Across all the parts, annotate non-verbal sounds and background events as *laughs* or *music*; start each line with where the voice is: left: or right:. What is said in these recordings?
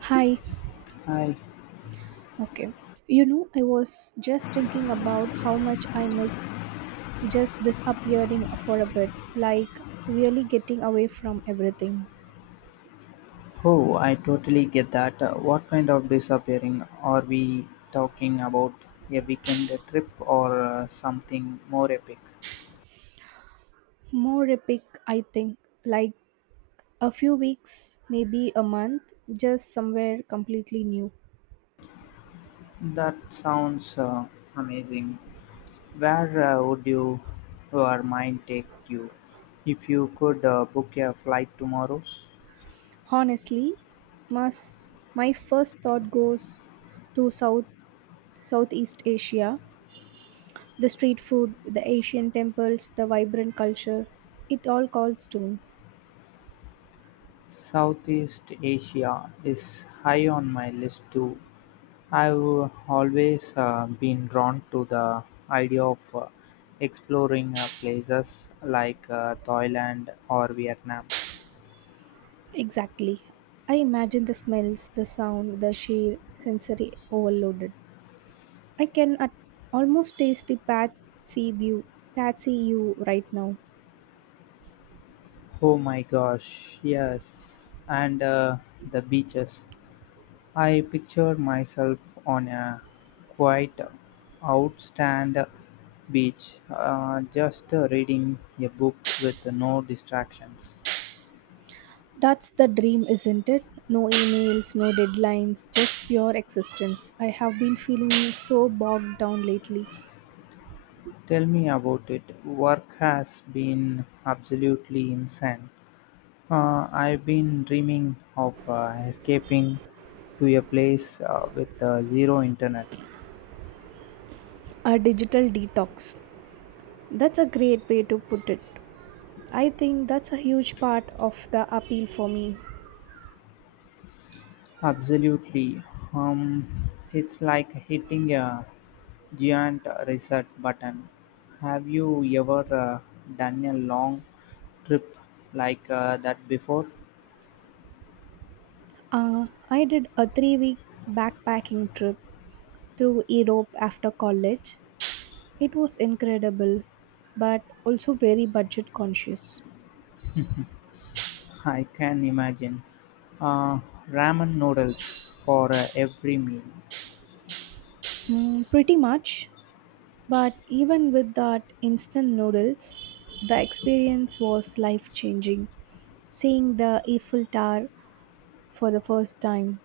right: Hi.
left: I
right: Okay. I was just thinking about how much I miss just disappearing for a bit, like really getting away from everything.
left: oh, I totally get that. What kind of disappearing are we talking about? A weekend trip or something more epic?
right: More epic, I think, like a few weeks, maybe a month, just somewhere completely new.
left: That sounds amazing. Where would you or mind take you if you could book a flight tomorrow?
right: Honestly, mas my first thought goes to Southeast Asia, the street food, the Asian temples, the vibrant culture. It all calls to me.
left: Southeast Asia is high on my list too. I've always been drawn to the idea of exploring places like Thailand or Vietnam.
right: Exactly. I imagine the smells, the sound, the sheer sensory overloaded. I can almost taste the patsy you right now.
left: Oh my gosh, yes, and the beaches. I picture myself on a quite outstand beach, just reading a book with no distractions.
right: That's the dream, isn't it? No emails, no deadlines, just pure existence. I have been feeling so bogged down lately.
left: Tell me about it. Work has been absolutely insane. I've been dreaming of escaping to a place with zero internet.
right: A digital detox. That's a great way to put it. I think that's a huge part of the appeal for me.
left: Absolutely. Um, it's like hitting a giant reset button. Have you ever done a long trip like that before?
right: I did a 3-week backpacking trip through Europe after college. It was incredible, but also very budget conscious.
left: I can imagine. Uh, Ramen noodles for every meal.
right: Mm, pretty much, but even with that instant noodles, the experience was life changing. Seeing the Eiffel Tower for the first time.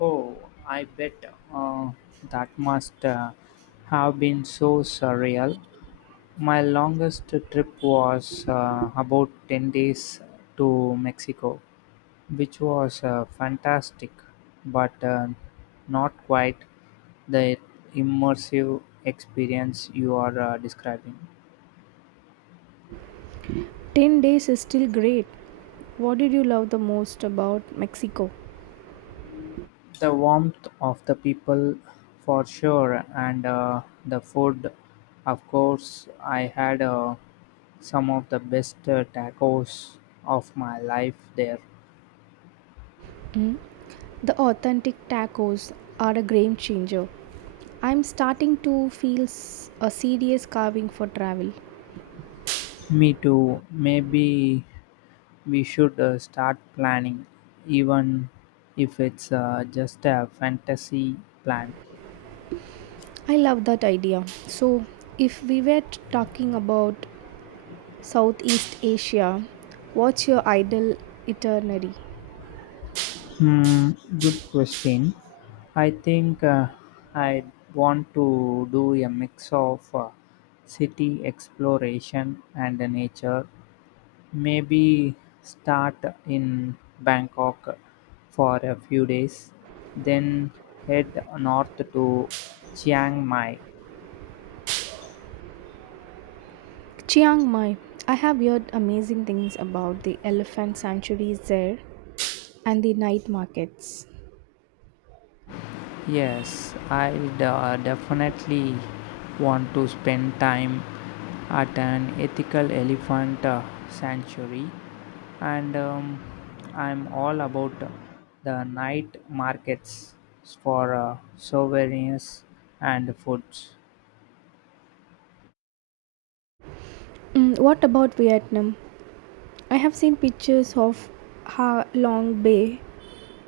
left: Oh, I bet uh, that must have been so surreal. My longest trip was about 10 days to Mexico, which was fantastic, but not quite the immersive experience you are describing.
right: 10 days is still great. What did you love the most about Mexico?
left: The warmth of the people, for sure, and the food, of course. I had some of the best tacos of my life there.
right: Mm. The authentic tacos are a game changer. I'm starting to feel a serious carving for travel.
left: Me too. Maybe we should start planning, even if it's just a fantasy plan.
right: I love that idea. So, if we were talking about Southeast Asia, what's your ideal itinerary?
left: Hmm, good question. I think I want to do a mix of city exploration and the nature. Maybe start in Bangkok for a few days, then head north to Chiang Mai.
right: Chiang Mai. I have heard amazing things about the elephant sanctuaries there and the night markets.
left: Yes, I definitely want to spend time at an ethical elephant sanctuary, and I'm all about the night markets for souvenirs and foods.
right: Mm, what about Vietnam? I have seen pictures of Ha Long Bay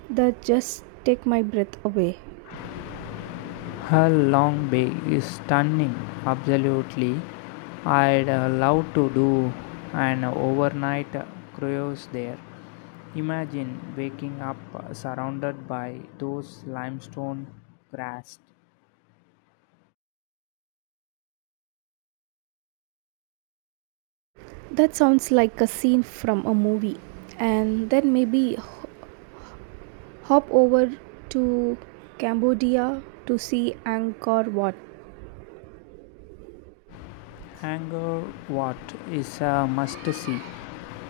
right: that just take my breath away.
left: Her long bay is stunning, absolutely. I'd love to do an overnight cruise there. Imagine waking up surrounded by those limestone grass.
right: That sounds like a scene from a movie. And then maybe hop over to Cambodia to see Angkor Wat.
left: Angkor Wat is a must see.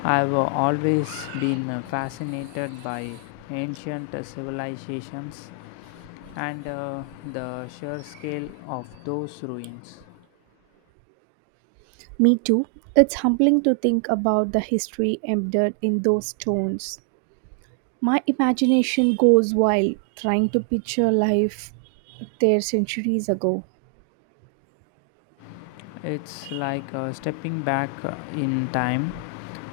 left: I've always been fascinated by ancient civilizations and the sheer scale of those ruins.
right: Me too. It's humbling to think about the history embedded in those stones. My imagination goes wild trying to picture life there centuries ago.
left: It's like stepping back in time.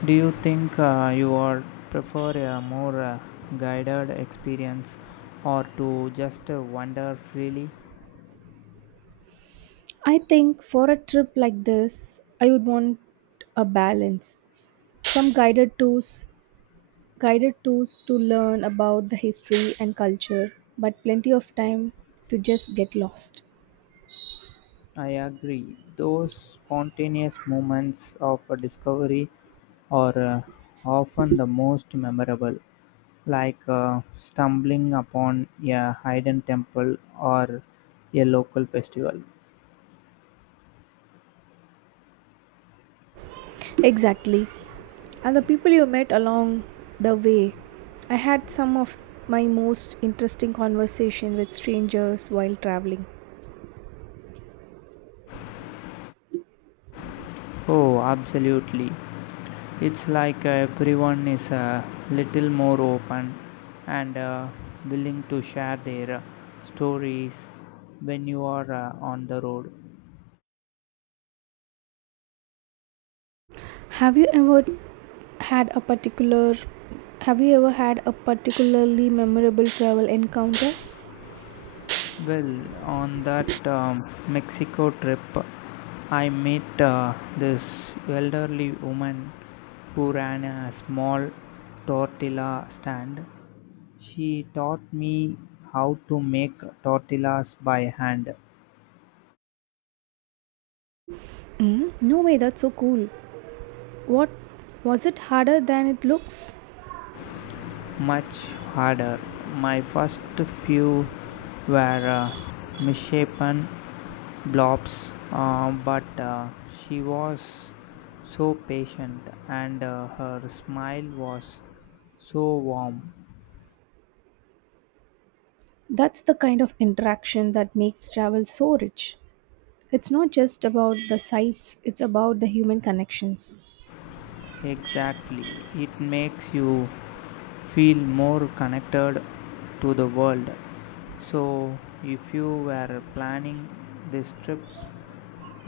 left: Do you think you are prefer a more guided experience or to just wander freely?
right: I think for a trip like this, I would want a balance. Some guided tours to learn about the history and culture, but plenty of time to just get lost.
left: I agree. Those spontaneous moments of discovery are often the most memorable, like stumbling upon a hidden temple or a local festival.
right: Exactly. And the people you met along the way. I had some of my most interesting conversation with strangers while traveling.
left: Oh, absolutely. It's like everyone is a little more open and willing to share their stories when you are on the road.
right: Have you ever had a particular have you ever had a particularly memorable travel encounter?
left: Well, on that Mexico trip, I met this elderly woman who ran a small tortilla stand. She taught me how to make tortillas by hand
right: Mm, no way, that's so cool. What was it harder than it looks?
left: much harder. My first few were misshapen blobs, but she was so patient and her smile was so warm.
right: That's the kind of interaction that makes travel so rich. It's not just about the sights, it's about the human connections.
left: Exactly, it makes you feel more connected to the world. So, if you were planning this trip,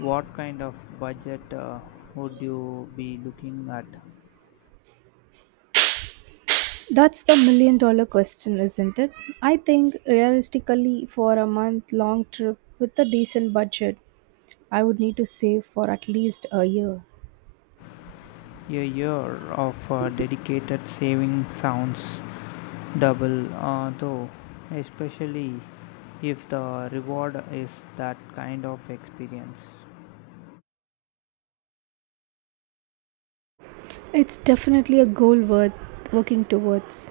left: what kind of budget would you be looking at?
right: That's the million dollar question, isn't it? I think realistically, for a month long trip with a decent budget, I would need to save for at least a year.
left: A year of dedicated saving sounds double, though, especially if the reward is that kind of experience.
right: It's definitely a goal worth working towards.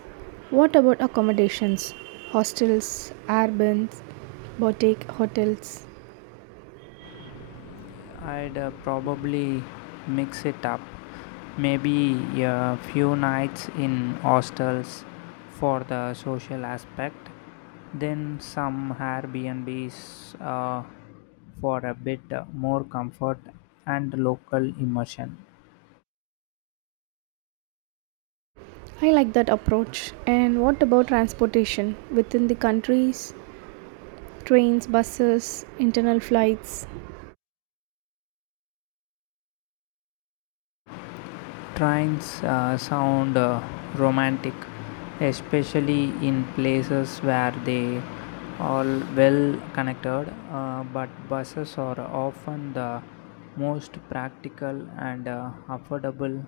right: What about accommodations? Hostels, Airbnbs, boutique hotels?
left: I'd probably mix it up. Maybe a few nights in hostels for the social aspect, then some Airbnbs for a bit more comfort and local immersion.
right: I like that approach. And what about transportation within the countries? Trains, buses, internal flights?
left: Trains sound romantic, especially in places where they are well connected, but buses are often the most practical and affordable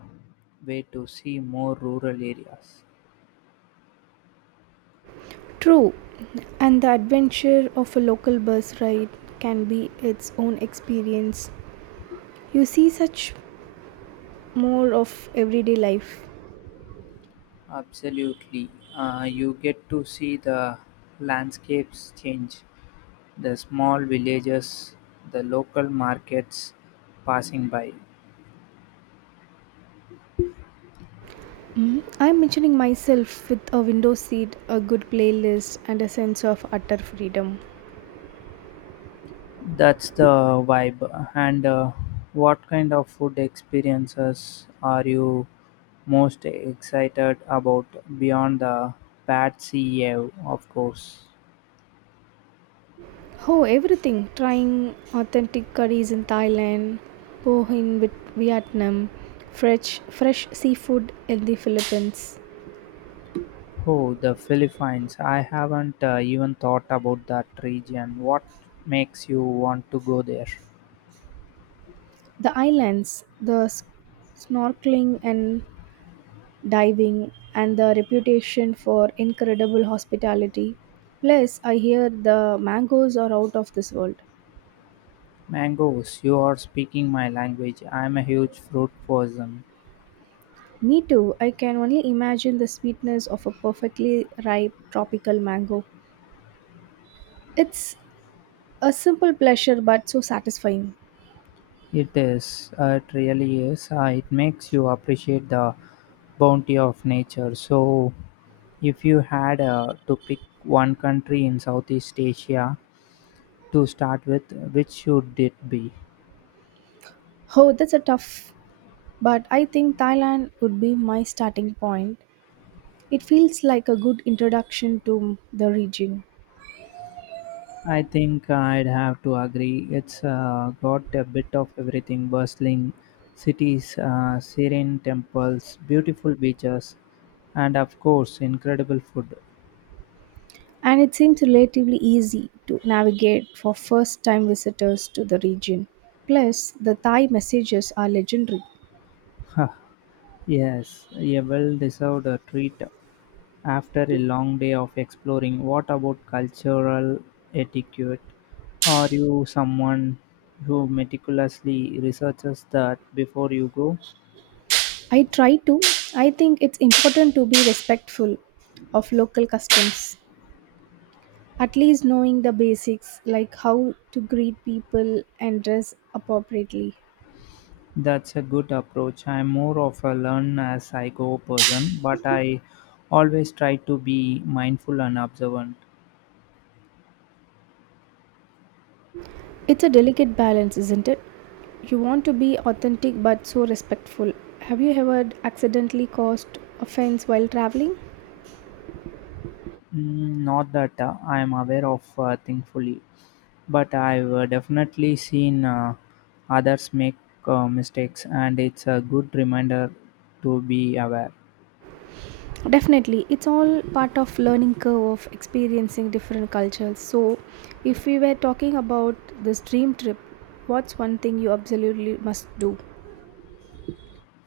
left: way to see more rural areas.
right: True, and the adventure of a local bus ride can be its own experience. You see such more of everyday life.
left: Absolutely. You get to see the landscapes change, the small villages, the local markets passing by.
right: Mm, I'm mentioning myself with a window seat, a good playlist, and a sense of utter freedom.
left: That's the vibe. And what kind of food experiences are you most excited about beyond the Patsy Ave, of course?
right: Oh, everything! Trying authentic curries in Thailand, poh in Vietnam, fresh seafood in the Philippines,
left: Oh, the Philippines. I haven't even thought about that region. What makes you want to go there?
right: the islands, the snorkeling and diving, and the reputation for incredible hospitality. Plus, I hear the mangoes are out of this world.
left: Mangoes, you are speaking my language. I'm a huge fruit person.
right: Me too, I can only imagine the sweetness of a perfectly ripe tropical mango. It's a simple pleasure but so satisfying.
left: It is, it really is. It makes you appreciate the bounty of nature. So, if you had to pick one country in Southeast Asia to start with, which should it be?
right: Oh, that's a tough, but I think Thailand would be my starting point. It feels like a good introduction to the region.
left: I think I'd have to agree. It's got a bit of everything bustling cities, serene temples, beautiful beaches, and of course, incredible food.
right: And it seems relatively easy to navigate for first time visitors to the region. Plus, the Thai messages are legendary.
left: *laughs* Yes, a well deserved treat. After a long day of exploring, what about cultural etiquette? Are you someone who meticulously researches that before you go?
right: I try to, I think it's important to be respectful of local customs. At least knowing the basics like how to greet people and dress appropriately.
left: That's a good approach. I'm more of a learn as I go person, but I always try to be mindful and observant.
right: It's a delicate balance, isn't it? You want to be authentic but so respectful. Have you ever accidentally caused offense while traveling?
left: Mm, not that I am aware of, thankfully, but I've definitely seen others make mistakes, and it's a good reminder to be aware.
right: Definitely, it's all part of learning curve of experiencing different cultures. So, if we were talking about this dream trip, what's one thing you absolutely must do?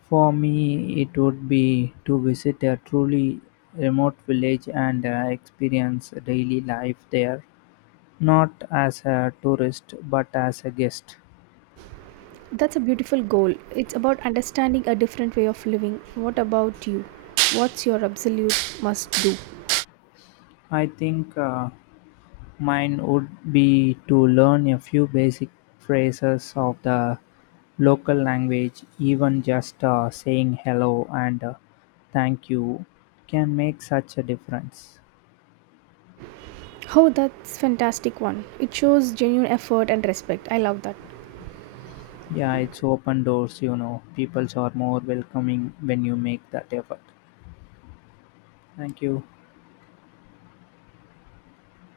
left: For me, it would be to visit a truly remote village and experience daily life there, not as a tourist but as a guest.
right: That's a beautiful goal. It's about understanding a different way of living. What about you? What's your absolute must do?
left: I think. Mine would be to learn a few basic phrases of the local language, even just saying hello and thank you can make such a difference.
right: Oh, that's fantastic one. It shows genuine effort and respect. I love that.
left: Yeah, it's open doors, People are more welcoming when you make that effort. Thank you.